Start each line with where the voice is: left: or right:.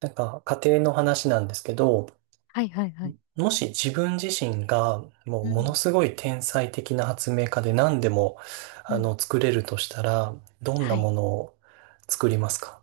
right: なんか家庭の話なんですけど、
left: はいはいはい。
right: もし自分自身がも
left: う
right: うもの
left: ん。
right: すごい天才的な発明家で何でも
left: うん。
right: 作れるとしたら、どんな
left: は
right: も
left: い。
right: のを作りますか？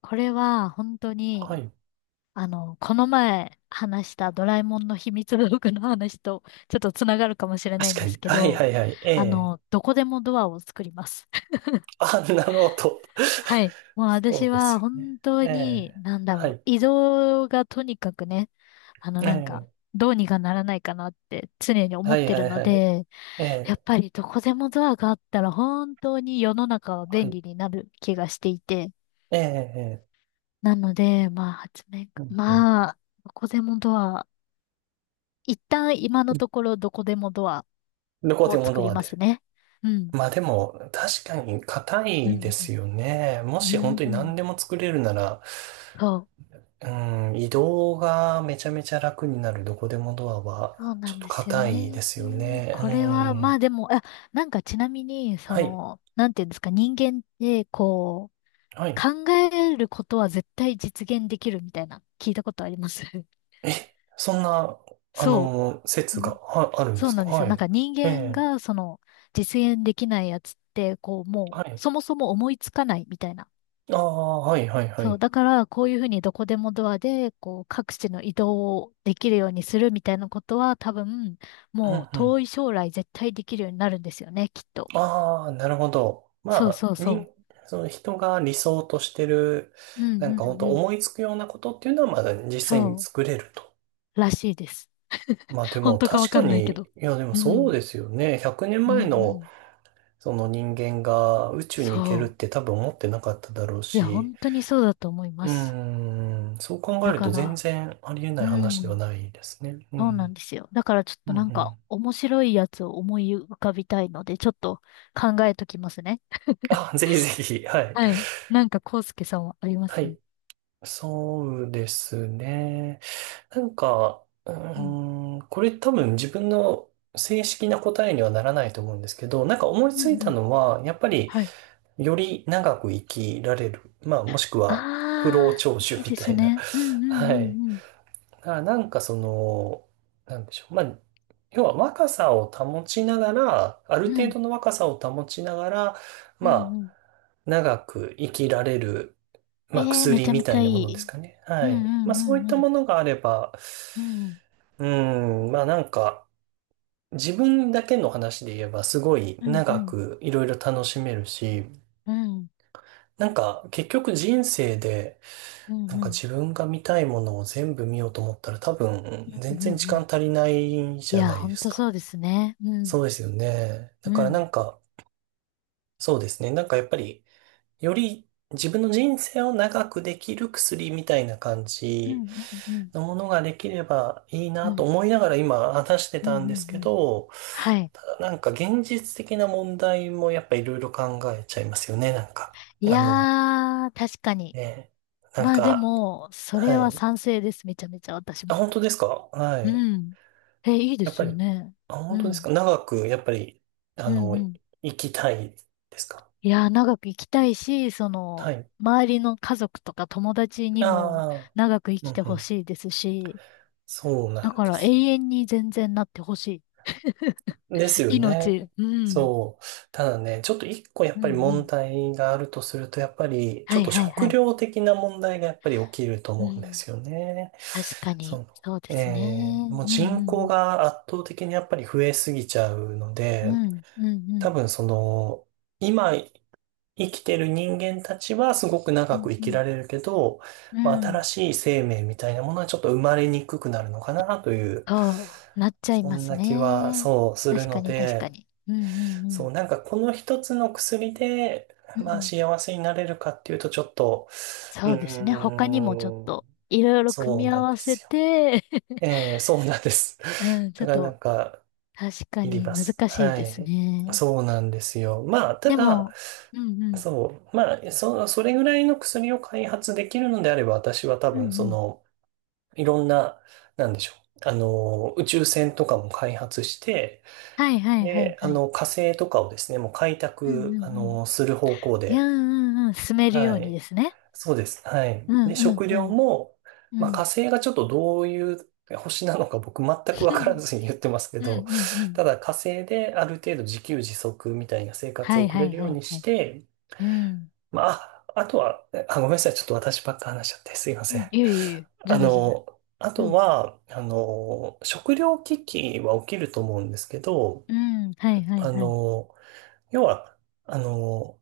left: これは本当
right: は
left: に、
right: い。
left: この前話したドラえもんの秘密道具の話とちょっとつながるかもしれな
right: 確
left: いん
right: か
left: です
right: に。
left: け
right: はい
left: ど、
right: はいはい。ええ。
left: どこでもドアを作ります。
right: あ、なるほど。
left: はい。も う
right: そう
left: 私
right: です
left: は
right: よね。
left: 本当
right: え
left: に、
right: え。はい。
left: 移動がとにかくね、あの
right: え
left: なんか、
right: え。
left: どうにかならないかなって常に思
right: は
left: っ
right: い
left: てる
right: はい
left: の
right: はい。
left: で、
right: え
left: やっ
right: え。
left: ぱりどこでもドアがあったら本当に世の中は
right: は
left: 便
right: い。
left: 利になる気がしていて、
right: ええ。ええ。
left: なので、まあ、発明家、
right: うんう
left: まあ、どこでもドア、一旦今のところどこでもドア
right: ん。どこ
left: を
right: でも
left: 作
right: ド
left: り
right: ア
left: ます
right: で。
left: ね。うん。
right: まあでも、確かに硬
left: う
right: いで
left: ん、
right: すよね。も
left: う
right: し本
left: ん、
right: 当
left: う
right: に
left: ん。
right: 何でも作れるなら、
left: そう。
right: うん、移動がめちゃめちゃ楽になるどこでもドアは、
left: そう
right: ち
left: な
right: ょっ
left: ん
right: と
left: ですよ
right: 硬いで
left: ね。
right: すよ
left: これは、ま
right: ね。
left: あ
right: うん。
left: でも、あ、なんかちなみに、そ
right: はい。
left: の、なんていうんですか、人間って、こ
right: は
left: う、
right: い。
left: 考えることは絶対実現できるみたいな、聞いたことあります？
right: え、そんな、
left: そう。
right: は、あるんで
left: そう
right: す
left: な
right: か？
left: んですよ。
right: は
left: なん
right: い。
left: か人
right: え
left: 間
right: え。
left: がその実現できないやつって、こうも
right: は
left: う
right: い。
left: そもそも思いつかないみたいな。
right: ああ、はい、はい、は
left: そう。
right: い。
left: だからこういうふうにどこでもドアでこう各地の移動をできるようにするみたいなことは多分
right: う
left: も
right: ん、
left: う
right: う
left: 遠
right: ん。
left: い将来絶対できるようになるんですよね、きっと。
right: ああ、なるほど。
left: そう
right: ま
left: そう
right: あ、
left: そ
right: その人が理想としてる、
left: う。う
right: な
left: ん
right: ん
left: う
right: か
left: んう
right: 本当
left: ん。
right: 思いつくようなことっていうのは、まだ実際に
left: そ
right: 作れると。
left: う。らしいです。
right: まあで
left: 本
right: も
left: 当かわ
right: 確
left: か
right: か
left: んないけ
right: に、
left: ど。
right: いやでも
left: う
right: そう
left: ん。
right: ですよね。100年
left: うん
right: 前
left: う
right: の
left: ん。
right: その人間が宇宙に行けるっ
left: そ
right: て
left: う。
right: 多分思ってなかっただろう
left: いや、
right: し、
left: 本当にそうだと思い
right: う
left: ま
right: ー
left: す。
right: ん、そう考え
left: だ
right: る
left: か
right: と全
left: ら、
right: 然ありえな
left: う
right: い話では
left: ん。
right: ないですね。う
left: そうな
right: ん。
left: んですよ。だからちょっ
right: う
left: と
right: んう
left: なんか
right: ん。
left: 面白いやつを思い浮かびたいので、ちょっと考えときますね。
right: あ、ぜひぜひ。はい。
left: はい。なんか、康介さんはありま
right: は
left: す？うん。
right: い。そうですね。なんか、う
left: うん
right: ーん、これ多分自分の正式な答えにはならないと思うんですけど、なんか思い
left: う
right: ついた
left: ん。
right: のは、やっぱり
left: はい。
right: より長く生きられる。まあもしくは不老
left: ああ、
right: 長寿
left: いい
right: み
left: で
right: た
left: す
right: いな。
left: ね。うん うん
right: はい。
left: うん
right: だからなんかその、なんでしょう。まあ、要は若さを保ちながら、ある
left: うん。う
right: 程
left: ん。
right: 度の若さを保ちながら、
left: う
right: ま
left: ん
right: あ、
left: うん。
right: 長く生きられる、
left: え
right: まあ、
left: えー、め
right: 薬
left: ちゃめ
right: み
left: ち
right: たい
left: ゃい
right: なものです
left: い。
right: かね。
left: う
right: は
left: ん
right: い。ま
left: う
right: あ、
left: んう
right: そういっ
left: んう
right: たも
left: ん。
right: のがあれば、
left: うん
right: うん、まあなんか、自分だけの話で言えばすごい
left: うん
right: 長
left: うん
right: くいろいろ楽しめるし、
left: うん。
right: なんか結局人生で、
left: うんうん
right: なん
left: う
right: か
left: ん
right: 自分が見たいものを全部見ようと思ったら多分
left: う
right: 全
left: ん
right: 然時
left: う
right: 間
left: ん。
right: 足りない
left: い
right: じゃ
left: や、
right: ない
left: ほ
right: で
left: ん
right: す
left: と
right: か。
left: そうですね。う
right: そ
left: ん。
right: うですよね。だ
left: う
right: からな
left: ん。
right: んか、そうですね。なんかやっぱり、より自分の人生を長くできる薬みたいな感
left: うん
right: じ
left: うんうん。
right: のものができればいい
left: う
right: なと
left: ん
right: 思いながら今話して
left: うんう
right: たんです
left: んう
right: け
left: ん。
right: ど、
left: はい。
right: ただなんか現実的な問題もやっぱいろいろ考えちゃいますよね、なんか。
left: いやー、確かに。
right: ね、なん
left: まあで
right: か、
left: も、それ
right: は
left: は
right: い。
left: 賛成です。めちゃめちゃ私
right: あ、
left: も。
right: 本当ですか？は
left: う
right: い。
left: ん。え、いいで
right: やっ
left: す
right: ぱ
left: よ
right: り、
left: ね。
right: あ、
left: う
right: 本当です
left: ん。
right: か？長く、やっぱり、あ
left: うん
right: の、
left: うん。
right: 生きたいですか？
left: いやー、長く生きたいし、その、
right: はい。
left: 周りの家族とか友達にも
right: ああ、
left: 長く生
right: う
left: き
right: ん
left: て
right: う
left: ほ
right: ん。
left: しいですし、
right: そうな
left: だ
right: ん
left: か
right: で
left: ら永
right: すよ。
left: 遠に全然なってほしい。
right: ですよね。
left: 命。うん。
right: そう。ただね、ちょっと一個やっ
left: うん
right: ぱり
left: う
right: 問
left: ん。
right: 題があるとすると、やっぱりち
left: は
right: ょっ
left: い
right: と
left: はいは
right: 食
left: い。
right: 料的な問題がやっぱり起きると
left: う
right: 思うんで
left: ん。
right: すよね。
left: 確か
right: そ
left: に。
right: の、
left: そうですね。う
right: もう
left: ん
right: 人
left: う
right: 口
left: ん
right: が圧倒的にやっぱり増えすぎちゃうの
left: う
right: で、
left: ん。うんうんう
right: 多
left: ん。
right: 分その、今生きてる人間たちはすごく
left: う
right: 長
left: ん
right: く生
left: う
right: き
left: ん。
right: られるけど、
left: う
right: まあ、新
left: ん、
right: しい生命みたいなものはちょっと生まれにくくなるのかなという、
left: そう、なっちゃい
right: そ
left: ま
right: ん
left: す
right: な気は
left: ね。
right: そうする
left: 確か
right: の
left: に確か
right: で、
left: に。うんうんう
right: そ
left: ん。
right: う、なんかこの一つの薬で、
left: う
right: まあ
left: ん。
right: 幸せになれるかっていうとちょっと、う
left: そうですね。他にもちょっ
right: ーん、
left: といろいろ組
right: そう
left: み
right: な
left: 合
right: ん
left: わ
right: で
left: せ
right: すよ。
left: て。
right: ええ、そうなんです。
left: うん、ちょ
right: だ
left: っ
right: からなん
left: と
right: か、
left: 確か
right: いり
left: に
right: ま
left: 難
right: す。
left: しい
right: は
left: です
right: い。
left: ね。
right: そうなんですよ。まあ、た
left: で
right: だ、
left: も、うんうん。
right: そう、まあ、それぐらいの薬を開発できるのであれば、私は多
left: うんう
right: 分、そ
left: ん。
right: の、いろんな、なんでしょう。宇宙船とかも開発して、
left: はいはいはい
right: で、
left: はい。
right: 火星とかをですね、もう開
left: うん
right: 拓、
left: うんうん。
right: する方向
left: いや、う
right: で、
left: んうんうん。進めるよ
right: は
left: うにで
right: い。
left: すね。
right: そうです。は
left: う
right: い。
left: ん
right: で、
left: うん
right: 食
left: う
right: 料
left: ん。
right: も、
left: う
right: まあ、火
left: ん。
right: 星がちょっとどういう星なのか僕全くわから ずに言ってますけ
left: うんう
right: ど、
left: んうん。
right: ただ火星である程度自給自足みたいな生活
left: は
right: を
left: い
right: 送
left: は
right: れ
left: い
right: るよ
left: は
right: う
left: い
right: に
left: は
right: し
left: い。
right: て、
left: うん。
right: まあ、ああとは、あ、ごめんなさい。ちょっと私ばっか話しちゃってすいま
left: う
right: せん。
left: ん。いえいえいえ。
right: あ
left: 全然全然。
right: の、あ
left: う
right: と
left: ん。
right: は、食料危機は起きると思うんですけど、
left: うん。はいはい
right: あ
left: はい。
right: の、要は、あの、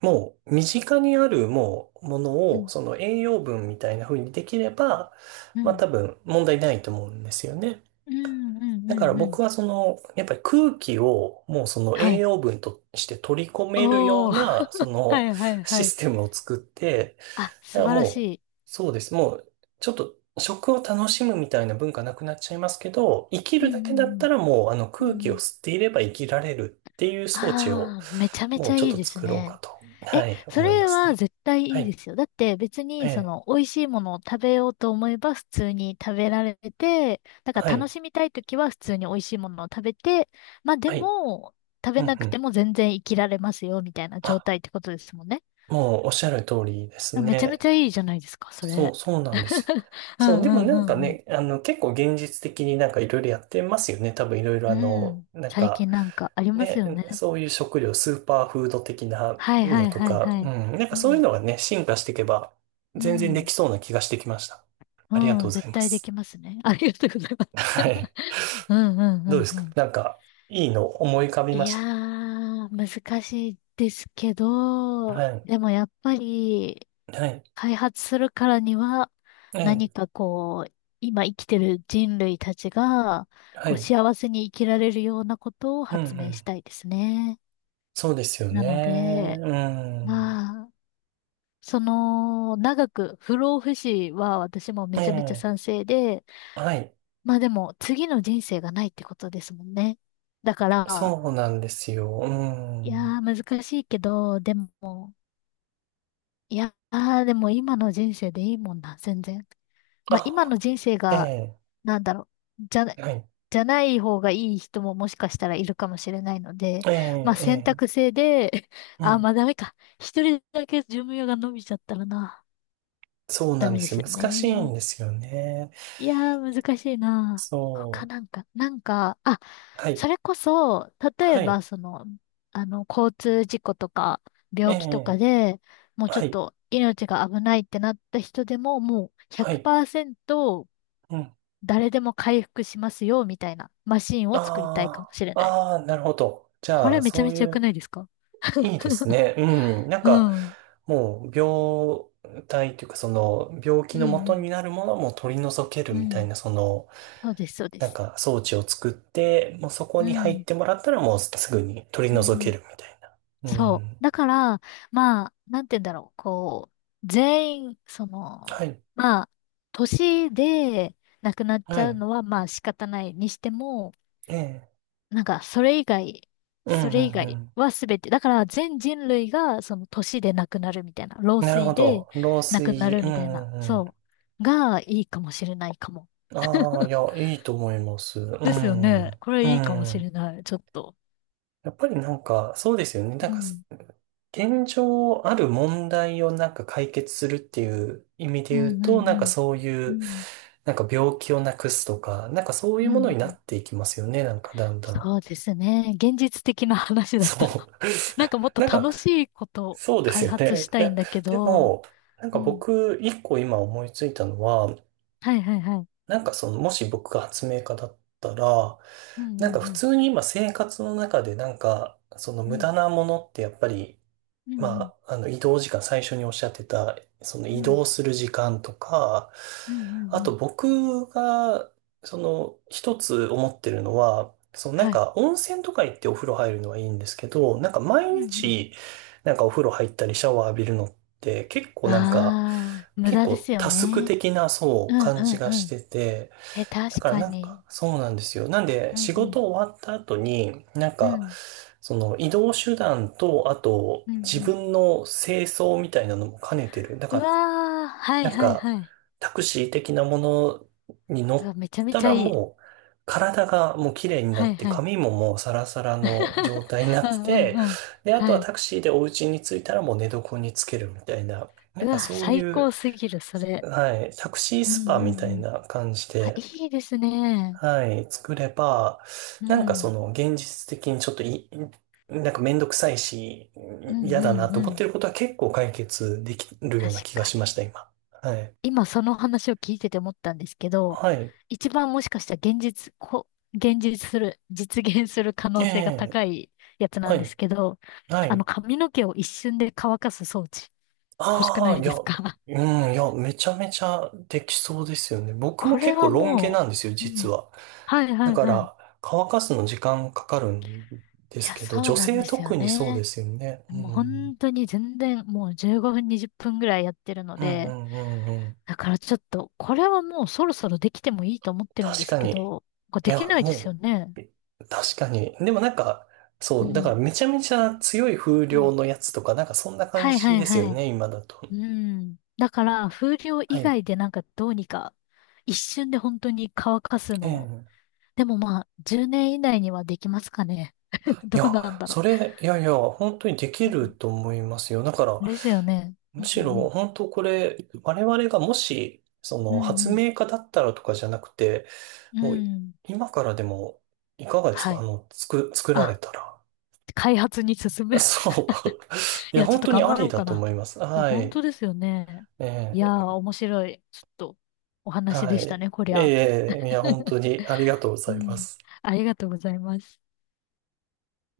right: もう身近にあるもうも
left: う
right: のを
left: ん、
right: その栄養分みたいな風にできれば、
left: う
right: まあ
left: ん、
right: 多分問題ないと思うんですよね。
left: うん、うん、
right: だか
left: う
right: ら
left: ん。うん、
right: 僕はその、やっぱり空気をもうその
left: は
right: 栄
left: い。
right: 養分として取り込めるよう
left: おー。
right: な、そ
left: は
right: の
left: いはい
right: シ
left: はい。
right: ステムを作って、
left: あ、
right: だか
left: 素
right: ら
left: 晴らし
right: もう、
left: い。
right: そうです。もう、ちょっと食を楽しむみたいな文化なくなっちゃいますけど、生き
left: う
right: る
left: ん、
right: だけ
left: う
right: だった
left: ん、
right: らもう、
left: うん。うん、
right: 空気
left: う
right: を
left: ん。
right: 吸っていれば生きられるっていう装置を、
left: あー、めちゃめ
right: も
left: ち
right: う
left: ゃ
right: ちょっ
left: いい
right: と
left: です
right: 作ろうか
left: ね。
right: と、
left: え、
right: はい、
left: そ
right: 思いま
left: れ
right: す
left: は
right: ね。
left: 絶対
right: は
left: いい
right: い、
left: ですよ。だって別
right: え
left: にそ
right: え、
left: の美味しいものを食べようと思えば普通に食べられて、だか
right: は
left: ら楽
right: い、
left: しみたいときは普通に美味しいものを食べて、まあで
right: はい、
left: も食
right: う
left: べ
right: ん
left: な
right: う
left: くて
right: ん。
left: も全然生きられますよみたいな状
right: あ、
left: 態ってことですもんね。
right: もうおっしゃる通りです
left: あ、めちゃめ
right: ね。
left: ちゃいいじゃないですか、そ
right: そう、
left: れ。
right: そうなんですよ。
left: う
right: そう、
left: ん
right: で
left: う
right: もなんか
left: んうん
right: ね、結構現実的になんかいろいろやってますよね。多分いろいろ
left: うん。うん。
right: なん
left: 最
right: か、
left: 近なんかあります
right: ね、
left: よね。
right: そういう食料、スーパーフード的な
left: はいは
right: の
left: い
right: と
left: はい
right: か、
left: は
right: うん、
left: い。
right: なんか
left: う
right: そういう
left: ん。
right: のがね、進化していけば、
left: う
right: 全然でき
left: ん。
right: そうな気がしてきました。ありがと
left: うん。
right: うござ
left: 絶
right: いま
left: 対で
right: す。
left: きますね。ありがとうございます。
right: はい。
left: うんうんう
right: どうで
left: ん
right: す
left: う
right: か？
left: ん。
right: なんか、いいの思い浮かび
left: い
right: まし
left: や
right: た？
left: ー、難しいですけ
right: は
left: ど、
right: い。
left: でもやっぱり、
right: はい。
left: 開発するからには、
right: え
left: 何
right: え。
left: かこう、今生きてる人類たちが、
right: は
left: こう、
right: い。
left: 幸せに生きられるようなことを
right: うんう
left: 発明
right: ん。
left: したいですね。
right: そうですよ
left: な
right: ね。
left: ので、
right: うん。
left: まあ、その、長く不老不死は私もめちゃめちゃ
right: え
left: 賛
right: え。
left: 成で、
right: はい。
left: まあでも、次の人生がないってことですもんね。だから、
right: そうなんですよ。う
left: いや
right: ん。
left: ー、難しいけど、でも、いやー、でも今の人生でいいもんな、全然。まあ今の
right: あ、
left: 人生
right: え
left: が、
right: え、
left: なんだろう、じゃな、
right: はい。
left: じゃない方がいい人ももしかしたらいるかもしれないので、
right: え
left: まあ
right: え、え
left: 選
right: え、
left: 択制で、
right: う
left: あー、
right: ん。
left: まあダメか。一人だけ寿命が伸びちゃったらな、
right: そうな
left: ダ
right: んで
left: メで
right: す
left: す
right: よ。
left: よ
right: 難しいん
left: ね。
right: ですよね。
left: いやー、難しいな。他
right: そ
left: なんか、なんか、あ、
right: う。はい。
left: それこそ、例え
right: は
left: ば、
right: い。
left: その、あの、交通事故とか、
right: え
left: 病気とか
right: え、
left: で、もうちょ
right: は
left: っ
right: い。
left: と命が危ないってなった人でも、もう
right: はい。
left: 100%
right: うん。
left: 誰でも回復しますよ、みたいなマシンを作りたいか
right: あ
left: もしれ
right: あ、
left: ない。
right: ああ、なるほど。じ
left: こ
right: ゃあ、
left: れめちゃ
right: そう
left: め
right: い
left: ちゃ良く
right: う、
left: ないですか？
right: いいです ね。うん。なん
left: う
right: か、
left: ん。うん、
right: もう、病態というか、その、病気
left: う
right: の元
left: ん。
right: になるものも取り除ける
left: う
right: みた
left: ん。
right: いな、その、
left: そうです、そうで
right: なん
left: す。
right: か装置を作って、もうそこ
left: う
right: に入っ
left: ん。
right: てもらったらもうすぐに取り
left: うん、う
right: 除け
left: ん。
right: るみたいな。う
left: そ
right: ん。
left: う。だから、まあ、なんて言うんだろう。こう、全員、そ
right: は
left: の、
right: い。
left: まあ、年で亡くなっち
right: は
left: ゃう
right: い。
left: のは、まあ仕方ないにしても、
right: ええ。
left: なんか、それ以外、
right: う
left: そ
right: んう
left: れ以
right: ん
left: 外
right: う
left: は全て、だから全人類が、その年で亡くなるみたいな、老
right: ん。なるほ
left: 衰で
right: ど。漏
left: 亡くな
right: 水。
left: る
right: う
left: みたいな、
right: んうんう
left: そう、がいいかもしれないかも。
right: ん。ああ、い や、いいと思います。う
left: ですよね。
right: ん。
left: こ
right: う
left: れいいかもし
right: ん。
left: れない。ちょっと。
right: やっぱりなんか、そうですよね。なん
left: う
right: か、
left: ん。
right: 現状ある問題をなんか解決するっていう意味で
left: う
right: 言う
left: んう
right: と、
left: ん
right: なんかそうい
left: うん。う
right: う、
left: ん。
right: なんか病気をなくすとか、なんかそうい
left: う
right: うもの
left: ん
right: に
left: う
right: な
left: ん、
right: っていきますよね。なんかだんだん。
left: そうですね。現実的な話だ
right: そ
left: と。
right: う。
left: なんかもっ と
right: なんか、
left: 楽しいことを
right: そうです
left: 開
right: よ
left: 発
right: ね。
left: した
right: い
left: い
right: や、
left: んだけ
right: で
left: ど、
right: も、なん
left: う
right: か
left: ん。
right: 僕、一個今思いついたのは、
left: はいはいはい。
right: なんかその、もし僕が発明家だったら、
left: うん
right: な
left: う
right: んか
left: ん
right: 普
left: うん。
right: 通に今生活の中でなんか、その
left: う
right: 無
left: ん
right: 駄なものってやっぱり
left: うん
right: まあ、移動時間、最初におっしゃってた、その
left: うん。う
right: 移
left: ん
right: 動する時間とか、
left: うんうん
right: あ
left: う
right: と
left: ん。
right: 僕が、その一つ思ってるのは、そのなん
left: はい。
right: か温泉とか行ってお風呂入るのはいいんですけど、なんか毎
left: うんうん。
right: 日、なんかお風呂入ったりシャワー浴びるのって結構なんか、
left: ああ、無
right: 結
left: 駄で
right: 構
left: すよ
right: タスク
left: ね。
right: 的なそ
left: う
right: う
left: んう
right: 感じ
left: ん
right: が
left: う
right: し
left: ん。
right: てて、
left: え、
right: だ
left: 確
right: から
left: か
right: なん
left: に。
right: か、そうなんですよ。なんで、
left: うん
right: 仕
left: うん。
right: 事終わった後に、なん
left: う
right: か、
left: ん。
right: その移動手段と、あと、
left: うんう
right: 自
left: ん。
right: 分の清掃みたいなのも兼ねてる。だ
left: う
right: か
left: わー、は
right: ら、
left: い
right: なん
left: はい
right: か、
left: はい。
right: タクシー的なものに乗
left: うわ、めちゃ
right: っ
left: め
right: た
left: ちゃ
right: ら
left: いい。
right: もう、体がもう綺麗にな
left: は
right: っ
left: い
right: て、
left: はい。
right: 髪ももうサラサラの状 態にな
left: う
right: っ
left: んう
right: て、
left: んうん。
right: で、あと
left: は
right: は
left: い。
right: タクシーでお家に着いたらもう寝床につけるみたいな、な
left: う
right: んか
left: わ、
right: そう
left: 最
right: い
left: 高
right: う、
left: すぎる、それ。
right: はい、タクシー
left: うん
right: スパ
left: う
right: みた
left: んう
right: い
left: ん。
right: な感じ
left: あ、
right: で、
left: いいですね。
right: はい、作れば、
left: う
right: なんかそ
left: ん。
right: の現実的にちょっとい、なんかめんどくさいし、
left: うん
right: 嫌
left: う
right: だな
left: ん
right: と思
left: う
right: っ
left: ん。
right: てることは結構解決できるよう
left: 確
right: な気が
left: か
right: しまし
left: に。
right: た、今。はい。
left: 今その話を聞いてて思ったんですけど、
right: はい。
left: 一番もしかしたら現実、こ、現実する、実現する可
right: え
left: 能性が
right: え、
left: 高いやつな
right: は
left: んです
right: い。
left: けど、
right: は
left: あの
right: い。
left: 髪の毛を一瞬で乾かす装置、欲しく
right: あ
left: な
right: あ、
left: い
right: い
left: で
right: や、
left: す
right: う
left: か？
right: ん、いや、めちゃめちゃできそうですよね。僕
left: こ
right: も
left: れ
right: 結構
left: は
right: ロン毛
left: も
right: なんですよ、
left: う、う
right: 実
left: ん。
right: は。
left: はいは
right: だ
left: い
right: か
left: はい。
right: ら、乾かすの時間かかるんで
left: い
right: す
left: や、
right: けど、
left: そう
right: 女
left: なん
right: 性
left: ですよ
right: 特にそうで
left: ね。
right: すよね。う
left: もう
right: ん。
left: 本当に全然もう15分20分ぐらいやってるの
right: うんう
left: で、
right: んうんうん。
left: だからちょっと、これはもうそろそろできてもいいと思ってるんで
right: 確
left: す
right: か
left: け
right: に。
left: ど、これ
right: い
left: でき
right: や、
left: ないですよ
right: も
left: ね。
right: う、確かに。でもなんか、
left: う
right: そう、だか
left: ん。
right: らめちゃめちゃ強い風
left: う
right: 量
left: ん。
right: のやつとか、なんかそんな感
left: はいは
right: じ
left: い
right: ですよ
left: はい。
right: ね、今だと。
left: うん。だから、風量
right: は
left: 以
right: い。
left: 外でなんかどうにか、一瞬で本当に乾かす
right: え
left: のを。
right: え。
left: でもまあ、10年以内にはできますかね。
right: い
left: ど
right: や、
left: うなんだろ
right: それ、いやいや、本当にでき
left: う。うん。
right: ると思いますよ。だから、
left: ですよね。う
right: む
left: んう
right: しろ、
left: ん。
right: 本当これ、我々がもし、そ
left: う
right: の、
left: んう
right: 発
left: ん。
right: 明家だったらとかじゃなくて、
left: う
right: もう、
left: ん。
right: 今からでも、いかがです
left: は
right: か？
left: い。
right: 作、作られ
left: あ、
right: たら。
left: 開発に進む。
right: そう。い
left: い
right: や、
left: や、ちょっ
right: 本
left: と
right: 当に
left: 頑
right: あ
left: 張
right: り
left: ろう
right: だ
left: か
right: と
left: な。
right: 思います。
left: いや
right: は
left: 本当
right: い。
left: ですよね。
right: え
left: いやー、
right: え。
left: 面白い。ちょっと、お話で
right: は
left: した
right: い。
left: ね、こりゃ。
right: ええ、いや、本 当にありがとうご
left: う
right: ざいま
left: ん。
right: す。
left: ありがとうございます。